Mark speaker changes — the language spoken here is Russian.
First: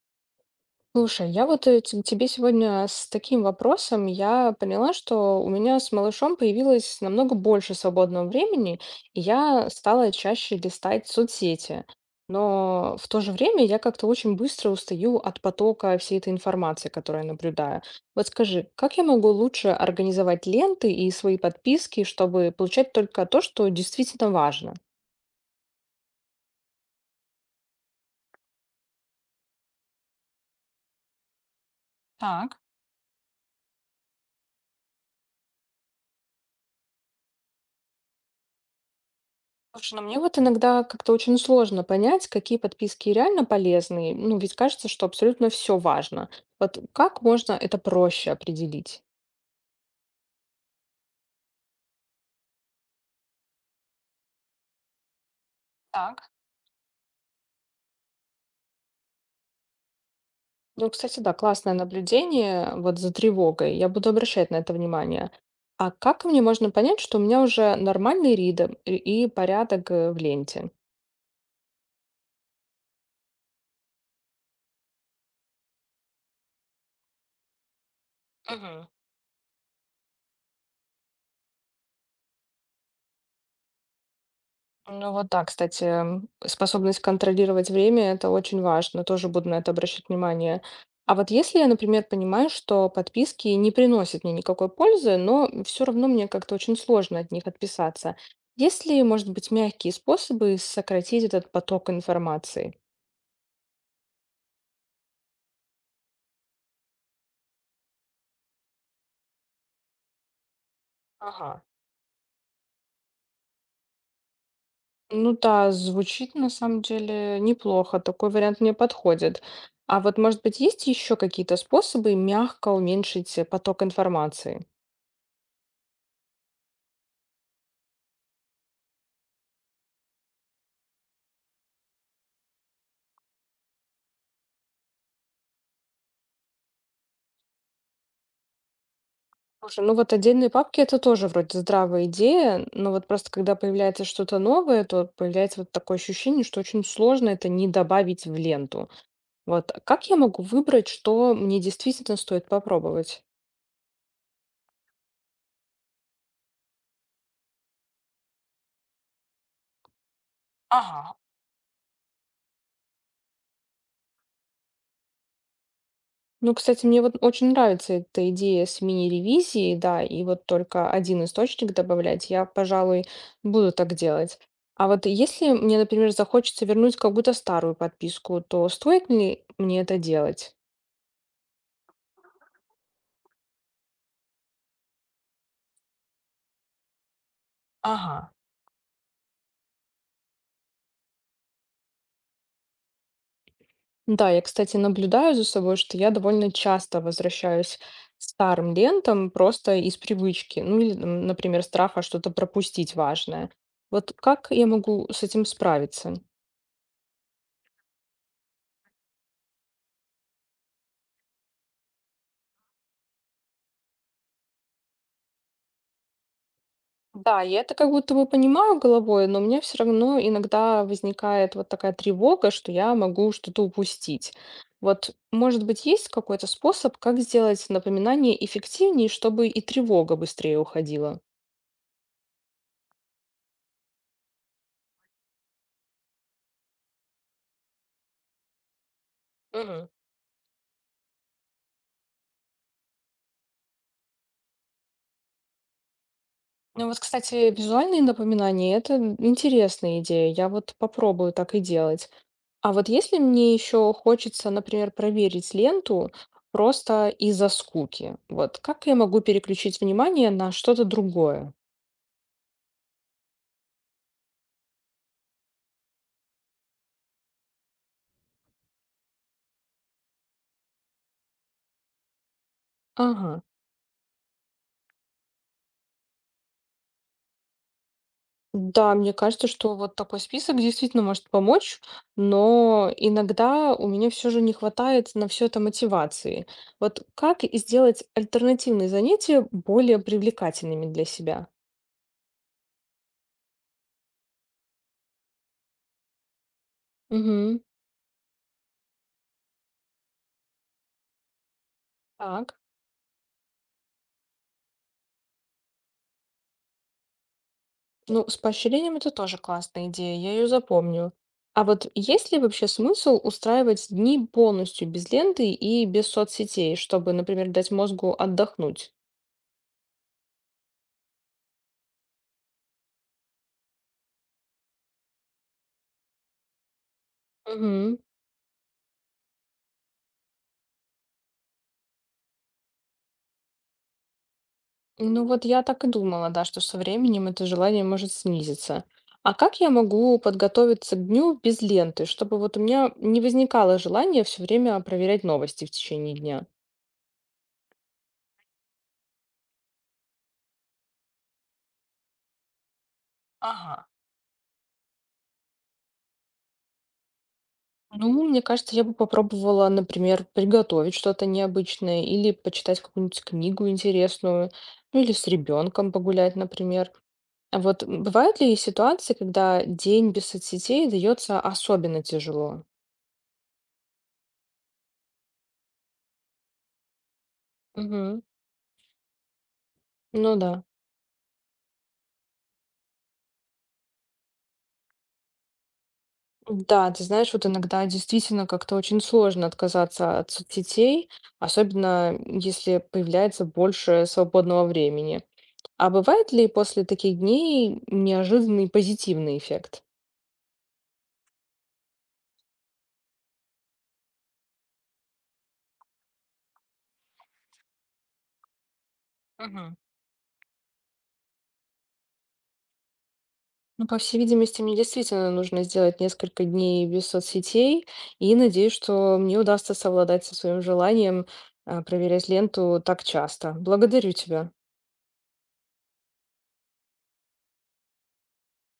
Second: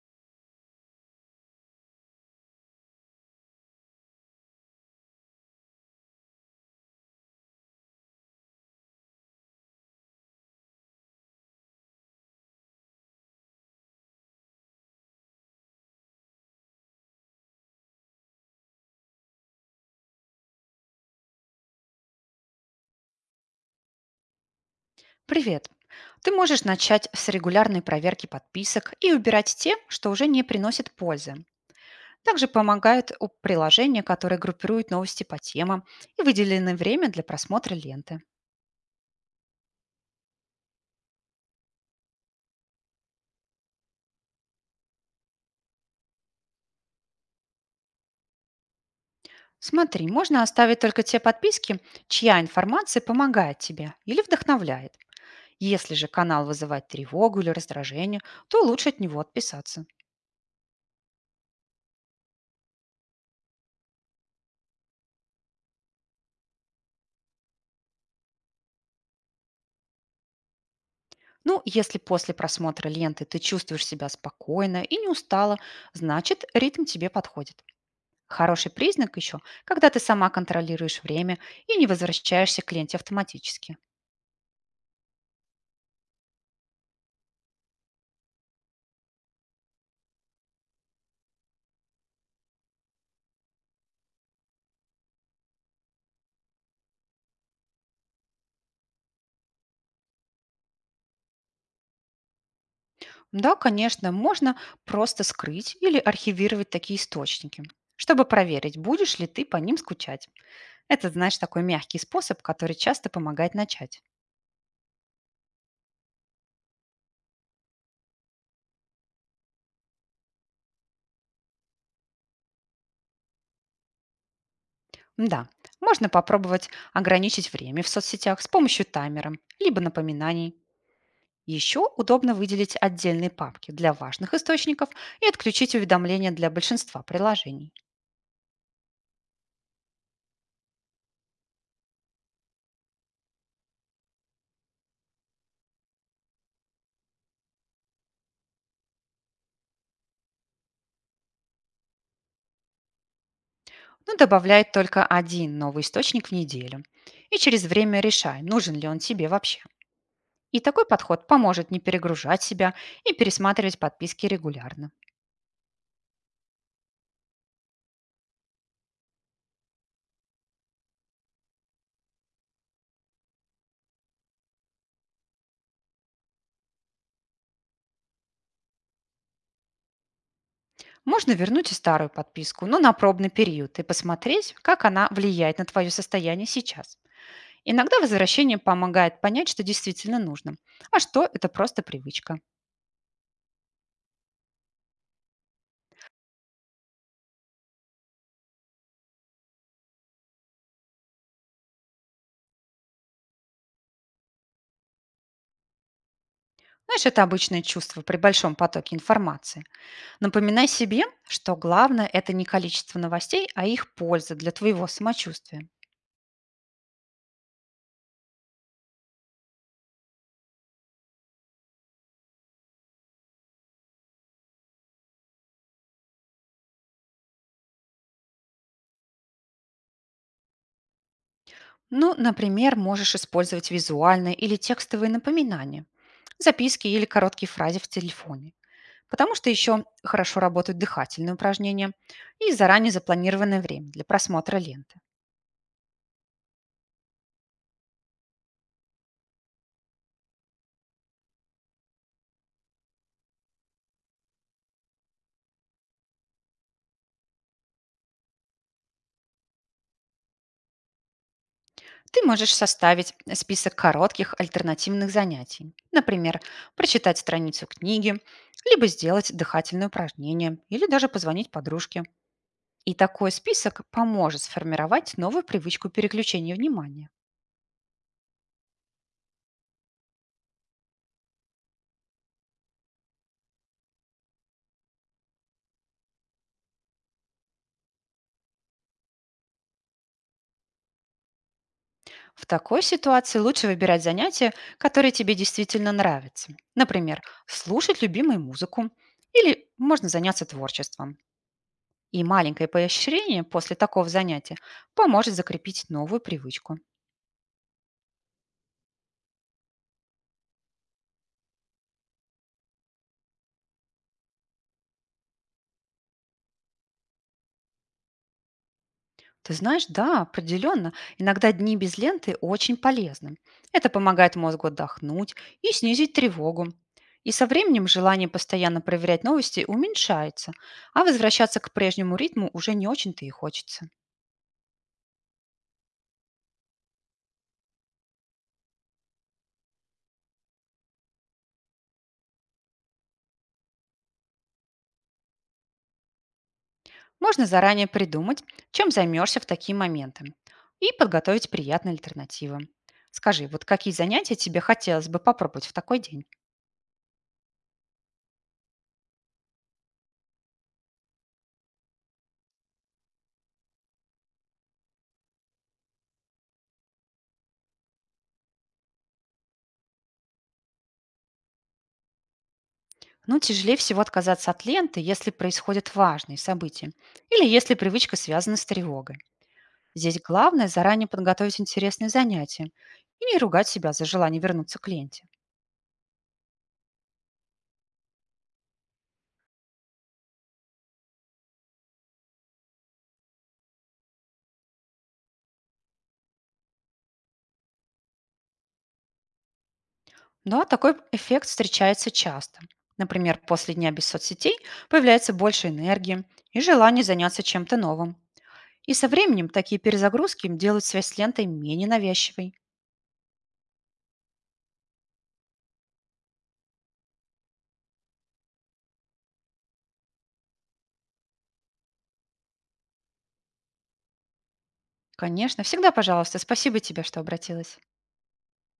Speaker 1: Слушай, я вот тебе сегодня с таким вопросом. Я поняла, что у меня с малышом появилось намного больше свободного времени, и я стала чаще листать соцсети. Но в то же время я как-то очень быстро устаю от потока всей этой информации, которую я наблюдаю. Вот скажи, как я могу лучше организовать ленты и свои подписки, чтобы получать только то, что действительно важно?
Speaker 2: Привет! Ты можешь начать с регулярной проверки подписок и убирать те, что уже не приносят пользы. Также
Speaker 1: Так.
Speaker 2: помогает приложение, которое группирует новости по темам и выделенное время для просмотра ленты.
Speaker 1: Слушай, ну мне вот иногда как-то очень сложно понять, какие подписки реально полезны. Ну, ведь кажется, что абсолютно все важно. Вот как можно это проще определить?
Speaker 2: Смотри, можно оставить только те подписки, чья информация помогает тебе или вдохновляет. Если же
Speaker 1: Так.
Speaker 2: канал вызывает тревогу или раздражение, то лучше от него отписаться.
Speaker 1: Ну, кстати, да, классное наблюдение вот за тревогой. Я буду обращать на это внимание. А как мне можно понять, что у меня уже нормальный ритм и порядок в ленте?
Speaker 2: Ну, если после просмотра ленты ты чувствуешь себя спокойно и не устала, значит ритм тебе подходит. Хороший
Speaker 1: Мгм.
Speaker 2: признак еще, когда ты сама контролируешь время и не возвращаешься к ленте автоматически.
Speaker 1: Ну вот так, кстати, способность контролировать время — это очень важно, тоже буду на это обращать внимание. А вот если я, например, понимаю, что подписки не приносят мне никакой пользы, но все равно мне как-то очень сложно от них отписаться, есть ли, может быть, мягкие способы сократить этот поток информации?
Speaker 2: Да, конечно, можно просто скрыть или архивировать такие источники, чтобы проверить, будешь ли ты по ним скучать. Это, знаешь,
Speaker 1: Ага.
Speaker 2: такой мягкий способ, который часто помогает начать.
Speaker 1: Ну да, звучит на самом деле неплохо, такой вариант мне подходит. А вот, может быть, есть еще какие-то способы мягко уменьшить поток информации?
Speaker 2: Да, можно попробовать ограничить время в соцсетях с помощью таймера, либо напоминаний. Еще удобно выделить отдельные папки для важных источников и отключить уведомления для большинства приложений.
Speaker 1: Слушай, ну вот отдельные папки — это тоже вроде здравая идея, но вот просто когда появляется что-то новое, то появляется вот такое ощущение, что очень сложно это не добавить в ленту. Вот а как я могу выбрать, что мне действительно стоит попробовать?
Speaker 2: Но добавляй только один новый источник в неделю. И через время решай, нужен ли он тебе вообще. И такой
Speaker 1: Ага.
Speaker 2: подход поможет не перегружать себя и пересматривать подписки регулярно.
Speaker 1: Ну, кстати, мне вот очень нравится эта идея с мини-ревизией, да, и вот только один источник добавлять, я, пожалуй, буду так делать. А вот если мне, например, захочется вернуть какую-то старую подписку, то стоит ли мне это делать?
Speaker 2: Можно вернуть и старую подписку, но на пробный период и посмотреть, как она влияет на твое состояние сейчас. Иногда
Speaker 1: Ага.
Speaker 2: возвращение помогает понять, что действительно нужно, а что это просто привычка.
Speaker 1: Да, я, кстати, наблюдаю за собой, что я довольно часто возвращаюсь к старым лентам просто из привычки, ну или, например, страха что-то пропустить важное. Вот как я могу с этим справиться?
Speaker 2: Знаешь, это обычное чувство при большом потоке информации. Напоминай себе, что главное– это не количество новостей, а их польза для твоего самочувствия.
Speaker 1: Да, я это как будто бы понимаю головой, но у меня все равно иногда возникает вот такая тревога, что я могу что-то упустить. Вот, может быть, есть какой-то способ, как сделать напоминание эффективнее, чтобы и тревога быстрее уходила?
Speaker 2: Ну, например, можешь использовать визуальные или текстовые напоминания, записки или короткие фразы в телефоне, потому что еще хорошо работают дыхательные упражнения и заранее запланированное время для просмотра ленты.
Speaker 1: Ну вот, кстати, визуальные напоминания — это интересная идея. Я вот попробую так и делать. А вот если мне еще хочется, например, проверить ленту просто из-за скуки, вот как я могу переключить внимание на что-то другое?
Speaker 2: Ты можешь составить список коротких альтернативных занятий, например, прочитать страницу книги, либо сделать дыхательное упражнение или даже позвонить подружке. И такой
Speaker 1: Ага.
Speaker 2: список поможет сформировать новую привычку переключения внимания.
Speaker 1: Да, мне кажется, что вот такой список действительно может помочь, но иногда у меня все же не хватает на все это мотивации. Вот как сделать альтернативные занятия более привлекательными для себя?
Speaker 2: В такой ситуации лучше выбирать занятия, которые тебе действительно нравятся. Например,
Speaker 1: Угу.
Speaker 2: слушать любимую музыку или можно заняться творчеством. И
Speaker 1: Так.
Speaker 2: маленькое поощрение после такого занятия поможет закрепить новую привычку.
Speaker 1: Ну, с поощрением это тоже классная идея, я ее запомню. А вот есть ли вообще смысл устраивать дни полностью без ленты и без соцсетей, чтобы, например, дать мозгу отдохнуть?
Speaker 2: Ты знаешь, да, определенно. Иногда дни без ленты очень полезны. Это помогает мозгу отдохнуть и снизить тревогу. И со временем
Speaker 1: Мгм.
Speaker 2: желание постоянно проверять новости уменьшается, а возвращаться к прежнему ритму уже не очень-то и хочется.
Speaker 1: Ну вот я так и думала, да, что со временем это желание может снизиться. А как я могу подготовиться к дню без ленты, чтобы вот у меня не возникало желания все время проверять новости в течение дня?
Speaker 2: Можно заранее придумать, чем займешься в такие моменты, и подготовить приятные альтернативы. Скажи, вот
Speaker 1: Ага.
Speaker 2: какие занятия тебе хотелось бы попробовать в такой день?
Speaker 1: Ну, мне кажется, я бы попробовала, например, приготовить что-то необычное или почитать какую-нибудь книгу интересную, ну или с ребенком погулять, например. А вот бывают ли ситуации, когда день без соцсетей дается особенно тяжело?
Speaker 2: Ну, тяжелее всего отказаться от ленты, если происходят важные события или если привычка
Speaker 1: Мгм.
Speaker 2: связана с тревогой. Здесь
Speaker 1: Ну да.
Speaker 2: главное заранее подготовить интересные занятия и не ругать себя за желание вернуться к ленте.
Speaker 1: Да, ты знаешь, вот иногда действительно как-то очень сложно отказаться от соцсетей, особенно если появляется больше свободного времени. А бывает ли после таких дней неожиданный позитивный эффект?
Speaker 2: Да, такой эффект встречается часто. Например, после дня без соцсетей появляется больше энергии и желание заняться чем-то новым. И со временем
Speaker 1: Мгм.
Speaker 2: такие перезагрузки делают связь с лентой менее навязчивой.
Speaker 1: Ну, по всей видимости, мне действительно нужно сделать несколько дней без соцсетей, и надеюсь, что мне удастся совладать со своим желанием, проверять ленту так часто. Благодарю тебя.
Speaker 2: Конечно, всегда пожалуйста. Спасибо тебе, что обратилась.